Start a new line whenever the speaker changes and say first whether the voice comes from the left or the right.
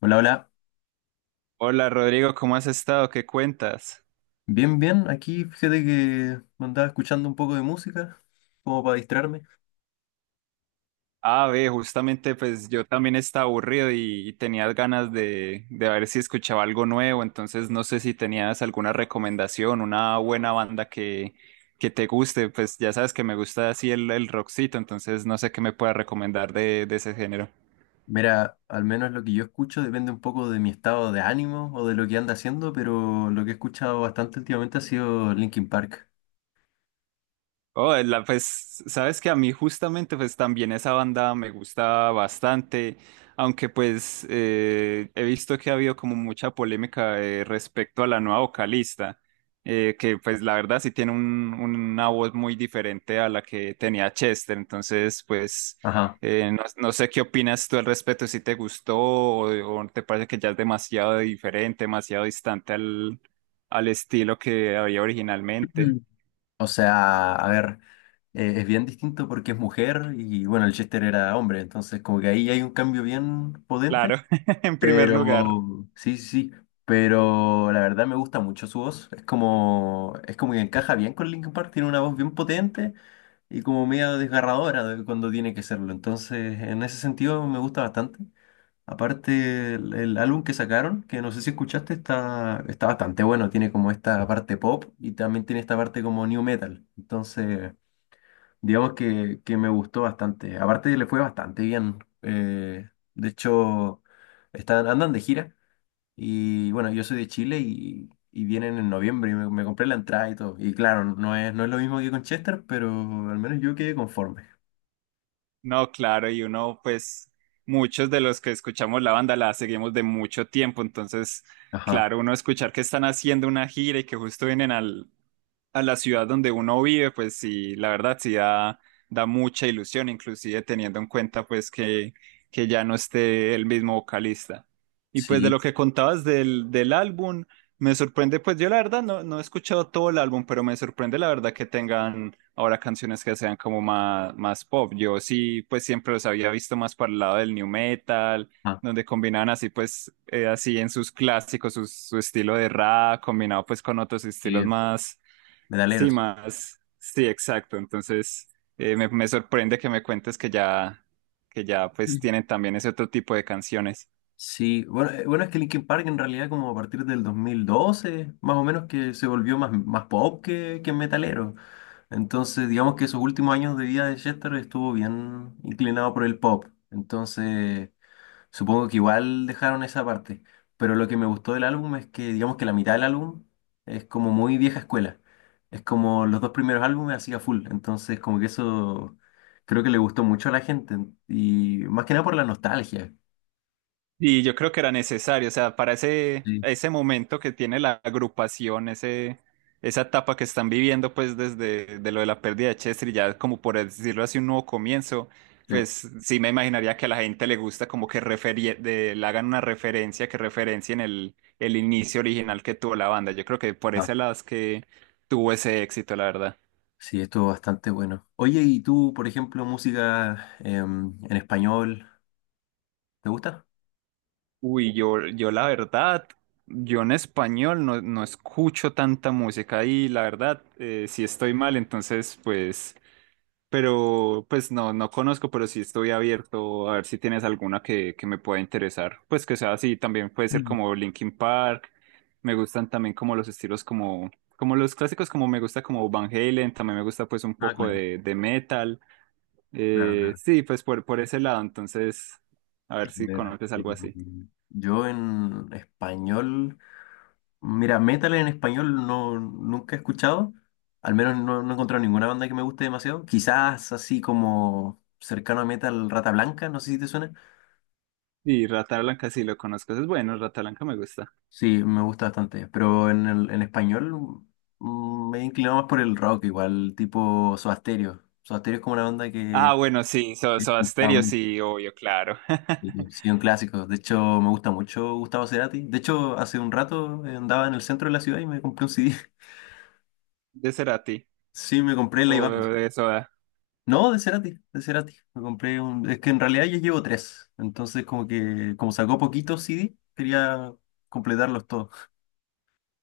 left: Hola, hola.
right: Hola Rodrigo, ¿cómo has estado? ¿Qué cuentas?
left: Bien, bien. Aquí fíjate que me andaba escuchando un poco de música, como para distraerme.
right: Ah, ve, justamente pues yo también estaba aburrido y tenías ganas de ver si escuchaba algo nuevo, entonces no sé si tenías alguna recomendación, una buena banda que te guste, pues ya sabes que me gusta así el rockcito, entonces no sé qué me puedas recomendar de ese género.
left: Mira, al menos lo que yo escucho depende un poco de mi estado de ánimo o de lo que anda haciendo, pero lo que he escuchado bastante últimamente ha sido Linkin Park.
right: Oh, pues, sabes que a mí justamente, pues también esa banda me gusta bastante, aunque pues he visto que ha habido como mucha polémica respecto a la nueva vocalista, que pues la verdad sí tiene una voz muy diferente a la que tenía Chester, entonces pues
left: Ajá.
right: no sé qué opinas tú al respecto, si te gustó o te parece que ya es demasiado diferente, demasiado distante al estilo que había originalmente.
left: Mm. O sea, a ver, es bien distinto porque es mujer y bueno, el Chester era hombre, entonces como que ahí hay un cambio bien potente.
right: Claro, en primer
left: Pero,
right: lugar,
left: sí, sí, sí, pero la verdad me gusta mucho su voz. Es como que encaja bien con Linkin Park, tiene una voz bien potente y como medio desgarradora cuando tiene que serlo. Entonces, en ese sentido me gusta bastante. Aparte, el álbum que sacaron, que no sé si escuchaste, está, está bastante bueno. Tiene como esta parte pop y también tiene esta parte como new metal. Entonces, digamos que me gustó bastante. Aparte, le fue bastante bien. De hecho, están, andan de gira. Y bueno, yo soy de Chile y vienen en noviembre y me compré la entrada y todo. Y claro, no es, no es lo mismo que con Chester, pero al menos yo quedé conforme.
right: no, claro, y uno, pues, muchos de los que escuchamos la banda la seguimos de mucho tiempo, entonces,
left: Ajá,
right: claro, uno escuchar que están haciendo una gira y que justo vienen a la ciudad donde uno vive, pues sí, la verdad sí da mucha ilusión, inclusive teniendo en cuenta, pues, que ya no esté el mismo vocalista. Y pues de
left: sí,
right: lo que contabas del álbum, me sorprende, pues yo la verdad no he escuchado todo el álbum, pero me sorprende la verdad que tengan ahora canciones que sean como más pop. Yo sí, pues siempre los había visto más para el lado del new metal,
left: ajá,
right: donde combinaban así, pues, así en sus clásicos, su estilo de rap, combinado pues con otros estilos
left: sí, metaleros.
right: más, sí, exacto. Entonces, me sorprende que me cuentes que ya, pues
left: Mm.
right: tienen también ese otro tipo de canciones.
left: Sí, bueno, bueno, es que Linkin Park en realidad como a partir del 2012, más o menos que se volvió más, más pop que metalero. Entonces, digamos que esos últimos años de vida de Chester estuvo bien inclinado por el pop. Entonces... Supongo que igual dejaron esa parte, pero lo que me gustó del álbum es que digamos que la mitad del álbum es como muy vieja escuela. Es como los dos primeros álbumes hacía full, entonces como que eso creo que le gustó mucho a la gente y más que nada por la nostalgia.
right: Y yo creo que era necesario, o sea, para ese,
left: Sí,
right: ese momento que tiene la agrupación, esa etapa que están viviendo, pues desde de lo de la pérdida de Chester, y ya como por decirlo así, un nuevo comienzo,
left: sí.
right: pues sí me imaginaría que a la gente le gusta como que le hagan una referencia, que referencien el inicio original que tuvo la banda. Yo creo que por
left: Ah,
right: ese lado es que tuvo ese éxito, la verdad.
left: sí, estuvo bastante bueno. Oye, ¿y tú, por ejemplo, música en español, te gusta?
right: Uy, yo la verdad, yo en español no escucho tanta música y la verdad, si estoy mal, entonces pues, pero pues no conozco, pero sí estoy abierto a ver si tienes alguna que me pueda interesar. Pues que sea así, también puede ser
left: Mm.
right: como Linkin Park, me gustan también como los estilos como los clásicos, como me gusta como Van Halen, también me gusta pues un
left: Ah,
right: poco
left: claro,
right: de metal.
left: claro,
right: Eh,
left: claro.
right: sí, pues por ese lado, entonces, a
left: A
right: ver si
left: ver,
right: conoces algo así.
left: yo en español. Mira, metal en español no, nunca he escuchado. Al menos no, no he encontrado ninguna banda que me guste demasiado. Quizás así como cercano a metal Rata Blanca, no sé si te suena.
right: Y Rata Blanca sí lo conozco, es bueno, Rata Blanca me gusta.
left: Sí, me gusta bastante. Pero en, el, en español mm, me he inclinado más por el rock, igual, tipo Soda Stereo. Soda Stereo es como una banda
right: Ah,
left: que
right: bueno, sí,
left: he
right: Soda
left: escuchado
right: Stereo,
left: mucho,
right: sí, obvio, claro.
left: y sí, un clásico. De hecho, me gusta mucho Gustavo Cerati. De hecho, hace un rato andaba en el centro de la ciudad y me compré un CD.
right: ¿De Cerati
left: Sí, me compré la
right: o
left: Iván.
right: de Soda?
left: No, de Cerati, de Cerati. Me compré un... Es que en realidad ya llevo tres. Entonces, como que, como sacó poquitos CD, quería completarlos todos.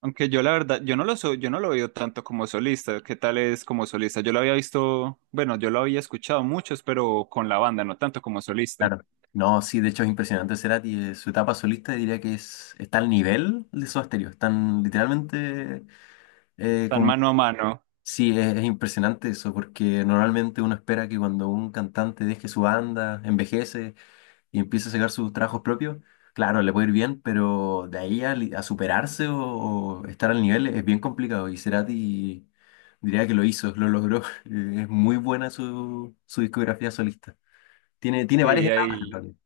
right: Aunque yo la verdad, yo no lo veo tanto como solista. ¿Qué tal es como solista? Yo lo había visto, bueno, yo lo había escuchado muchos, pero con la banda, no tanto como solista.
left: Claro. No, sí, de hecho es impresionante Cerati. Su etapa solista diría que es, está al nivel de Soda Stereo. Están literalmente
right: Tan
left: como...
right: mano a mano.
left: Sí, es impresionante eso, porque normalmente uno espera que cuando un cantante deje su banda, envejece, y empieza a sacar sus trabajos propios, claro, le puede ir bien, pero de ahí a, a superarse o estar al nivel es bien complicado. Y Cerati diría que lo hizo, lo logró. Es muy buena su, su discografía solista. Tiene, tiene varias
right: Sí,
left: etapas en
right: ahí.
left: realidad.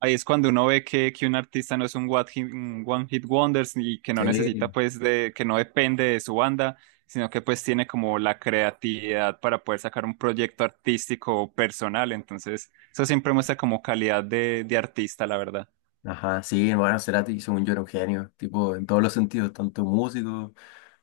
right: Ahí es cuando uno ve que un artista no es un un one hit wonders y que no necesita
left: Sí,
right: pues que no depende de su banda, sino que pues tiene como la creatividad para poder sacar un proyecto artístico o personal. Entonces, eso siempre muestra como calidad de artista, la verdad.
left: ajá, sí, bueno, Cerati, según yo, era un genio, tipo, en todos los sentidos, tanto músico,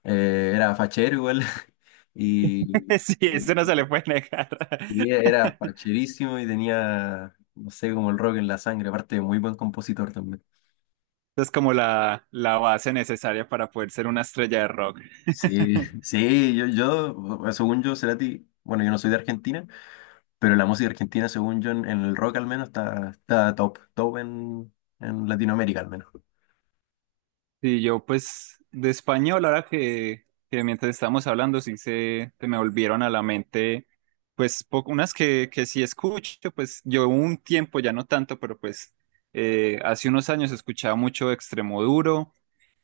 left: era fachero igual, y,
right: Sí, eso
left: y-
right: no se le puede negar.
left: y era facherísimo y tenía, no sé, como el rock en la sangre, aparte, muy buen compositor también.
right: Es como la base necesaria para poder ser una estrella de rock.
left: Sí, sí, yo, bueno, según yo, Cerati, bueno, yo no soy de Argentina, pero la música argentina, según yo, en el rock al menos, está, está top, top en Latinoamérica al menos.
right: Sí, yo pues de español, ahora que mientras estábamos hablando, sí se me volvieron a la mente, pues unas que sí escucho, pues yo un tiempo, ya no tanto, pero pues hace unos años escuchaba mucho Extremoduro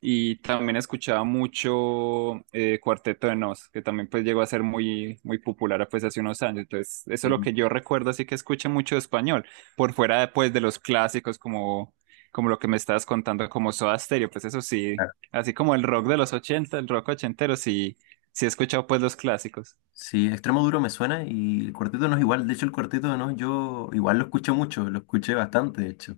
right: y también escuchaba mucho Cuarteto de Nos, que también pues llegó a ser muy, muy popular pues hace unos años. Entonces, eso es lo
left: Sí,
right: que yo recuerdo, así que escuché mucho de español, por fuera pues de los clásicos como lo que me estabas contando, como Soda Stereo, pues eso sí,
left: claro.
right: así como el rock de los ochenta, el rock ochentero, sí, sí he escuchado pues los clásicos.
left: Sí, Extremo Duro me suena y el Cuarteto no es igual, de hecho el Cuarteto no, yo igual lo escuché mucho, lo escuché bastante, de hecho.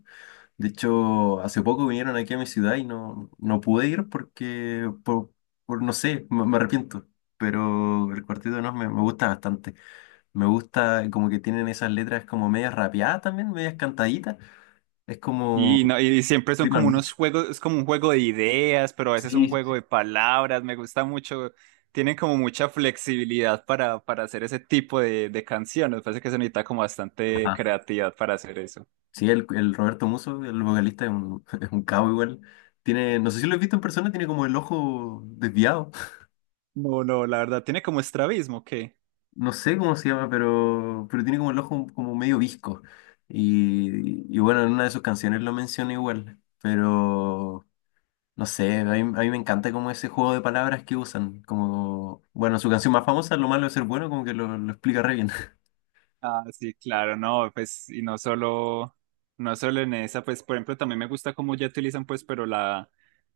left: De hecho, hace poco vinieron aquí a mi ciudad y no, no pude ir porque, por no sé, me arrepiento, pero el Cuarteto no me, me gusta bastante. Me gusta como que tienen esas letras como medias rapeadas también, medias cantaditas. Es como...
right: No, y siempre son
left: Riman
right: como unos
left: mucho.
right: juegos, es como un juego de ideas, pero a veces
left: Sí,
right: un
left: sí.
right: juego
left: sí.
right: de palabras, me gusta mucho, tienen como mucha flexibilidad para hacer ese tipo de canciones, parece que se necesita como bastante
left: Ajá.
right: creatividad para hacer eso.
left: Sí, el Roberto Musso, el vocalista, es un, es un cabo igual. Tiene, no sé si lo he visto en persona, tiene como el ojo desviado.
right: No, no, la verdad, tiene como estrabismo, ¿qué?
left: No sé cómo se llama, pero tiene como el ojo como medio visco. Y bueno, en una de sus canciones lo menciona igual. Pero... No sé, a mí me encanta como ese juego de palabras que usan. Como, bueno, su canción más famosa, Lo malo de ser bueno, como que lo explica re bien.
right: Ah, sí, claro, no, pues, y no solo, en esa, pues, por ejemplo, también me gusta cómo ya utilizan, pues, pero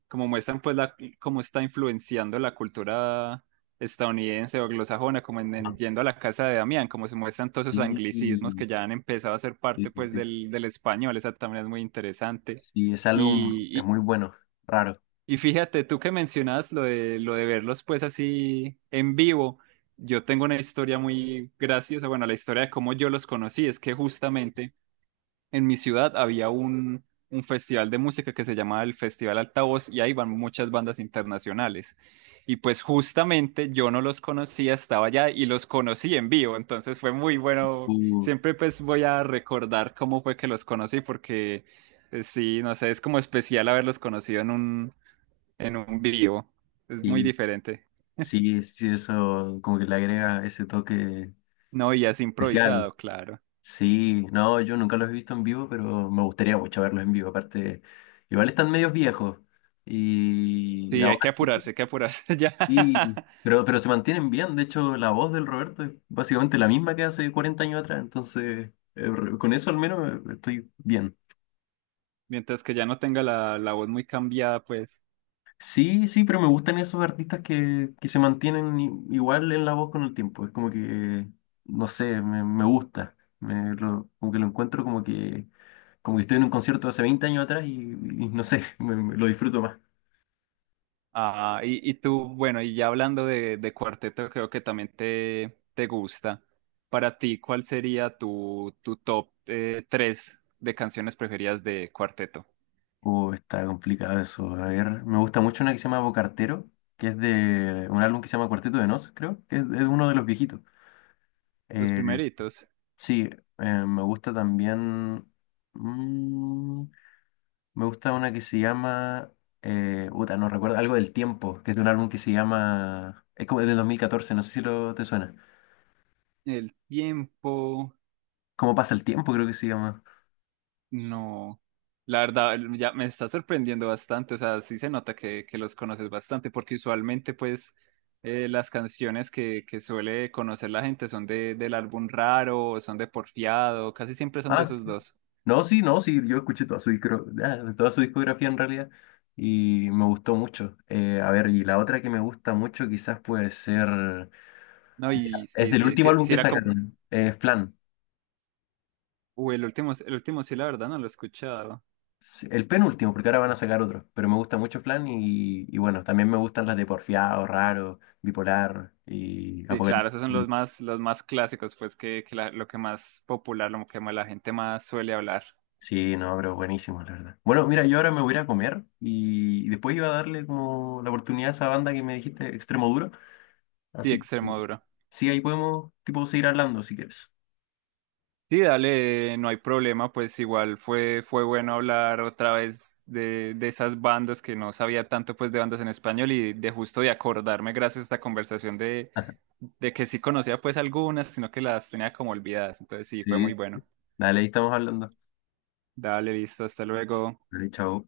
right: como muestran, pues, cómo está influenciando la cultura estadounidense o anglosajona, como en,
left: Ah,
right: en yendo a la casa de Damián, como se muestran todos esos
left: sí,
right: anglicismos
left: sí,
right: que ya han empezado a ser
left: sí,
right: parte, pues,
left: sí.
right: del español, esa también es muy interesante.
left: Sí, ese álbum es muy bueno, raro.
right: Y fíjate, tú que mencionas lo de verlos pues así en vivo, yo tengo una historia muy graciosa, bueno, la historia de cómo yo los conocí es que justamente en mi ciudad había un festival de música que se llamaba el Festival Altavoz y ahí van muchas bandas internacionales. Y pues justamente yo no los conocía, estaba allá y los conocí en vivo, entonces fue muy bueno,
left: Uh,
right: siempre pues voy a recordar cómo fue que los conocí porque sí, no sé, es como especial haberlos conocido en un vivo. Es muy
left: sí,
right: diferente.
left: sí, sí, eso como que le agrega ese toque
right: No, y es
left: especial.
right: improvisado, claro.
left: Sí, no, yo nunca los he visto en vivo, pero me gustaría mucho verlos en vivo. Aparte, igual están medios viejos. Y
right: Sí,
left: ahora sí
right: hay que apurarse ya.
left: Y, pero se mantienen bien, de hecho la voz del Roberto es básicamente la misma que hace 40 años atrás, entonces con eso al menos estoy bien.
right: Mientras que ya no tenga la voz muy cambiada, pues.
left: Sí, sí, pero me gustan esos artistas que se mantienen igual en la voz con el tiempo, es como que, no sé, me gusta, me, como que lo encuentro como que estoy en un concierto hace 20 años atrás y no sé, lo disfruto más.
right: Ah, y tú, bueno, y ya hablando de cuarteto, creo que también te gusta. Para ti, ¿cuál sería tu, top tres de canciones preferidas de cuarteto?
left: Está complicado eso. A ver, me gusta mucho una que se llama Bocartero, que es de un álbum que se llama Cuarteto de Nos, creo, que es uno de los viejitos.
right: Los
left: Eh,
right: primeritos.
left: sí, me gusta también. mm, me gusta una que se llama. Puta, no recuerdo, algo del tiempo, que es de un álbum que se llama. Es como de 2014, no sé si lo te suena.
right: El tiempo.
left: ¿Cómo pasa el tiempo? Creo que se llama.
right: No, la verdad, ya me está sorprendiendo bastante, o sea, sí se nota que los conoces bastante, porque usualmente pues las canciones que suele conocer la gente son del álbum raro, o son de Porfiado, casi siempre son de
left: Ah,
right: esos
left: sí.
right: dos.
left: No, sí, no, sí, yo escuché toda su, ah, toda su discografía en realidad y me gustó mucho. A ver, y la otra que me gusta mucho quizás puede ser...
right: No, y
left: Es
right: sí,
left: del
right: sí,
left: último
right: sí,
left: álbum
right: sí
left: que
right: era como,
left: sacaron, Flan.
right: uy, el último sí, la verdad, no lo he escuchado.
left: Sí, El penúltimo, porque ahora van a sacar otro, pero me gusta mucho Flan y bueno, también me gustan las de Porfiado, Raro, Bipolar y
right: Sí, claro,
left: Apocalipsis.
right: esos son los más clásicos, pues que lo que más popular, lo que más la gente más suele hablar.
left: Sí, no, pero buenísimo, la verdad. Bueno, mira, yo ahora me voy a ir a comer y después iba a darle como la oportunidad a esa banda que me dijiste, Extremo Duro.
right: Sí,
left: Así que...
right: Extremoduro.
left: Sí, ahí podemos, tipo, seguir hablando si quieres.
right: Sí, dale, no hay problema, pues igual fue bueno hablar otra vez de esas bandas que no sabía tanto pues de bandas en español y de justo de acordarme gracias a esta conversación de, de que sí conocía pues algunas, sino que las tenía como olvidadas. Entonces sí, fue
left: Sí,
right: muy
left: sí, sí.
right: bueno.
left: Dale, ahí estamos hablando.
right: Dale, listo, hasta luego.
left: Vale, chao.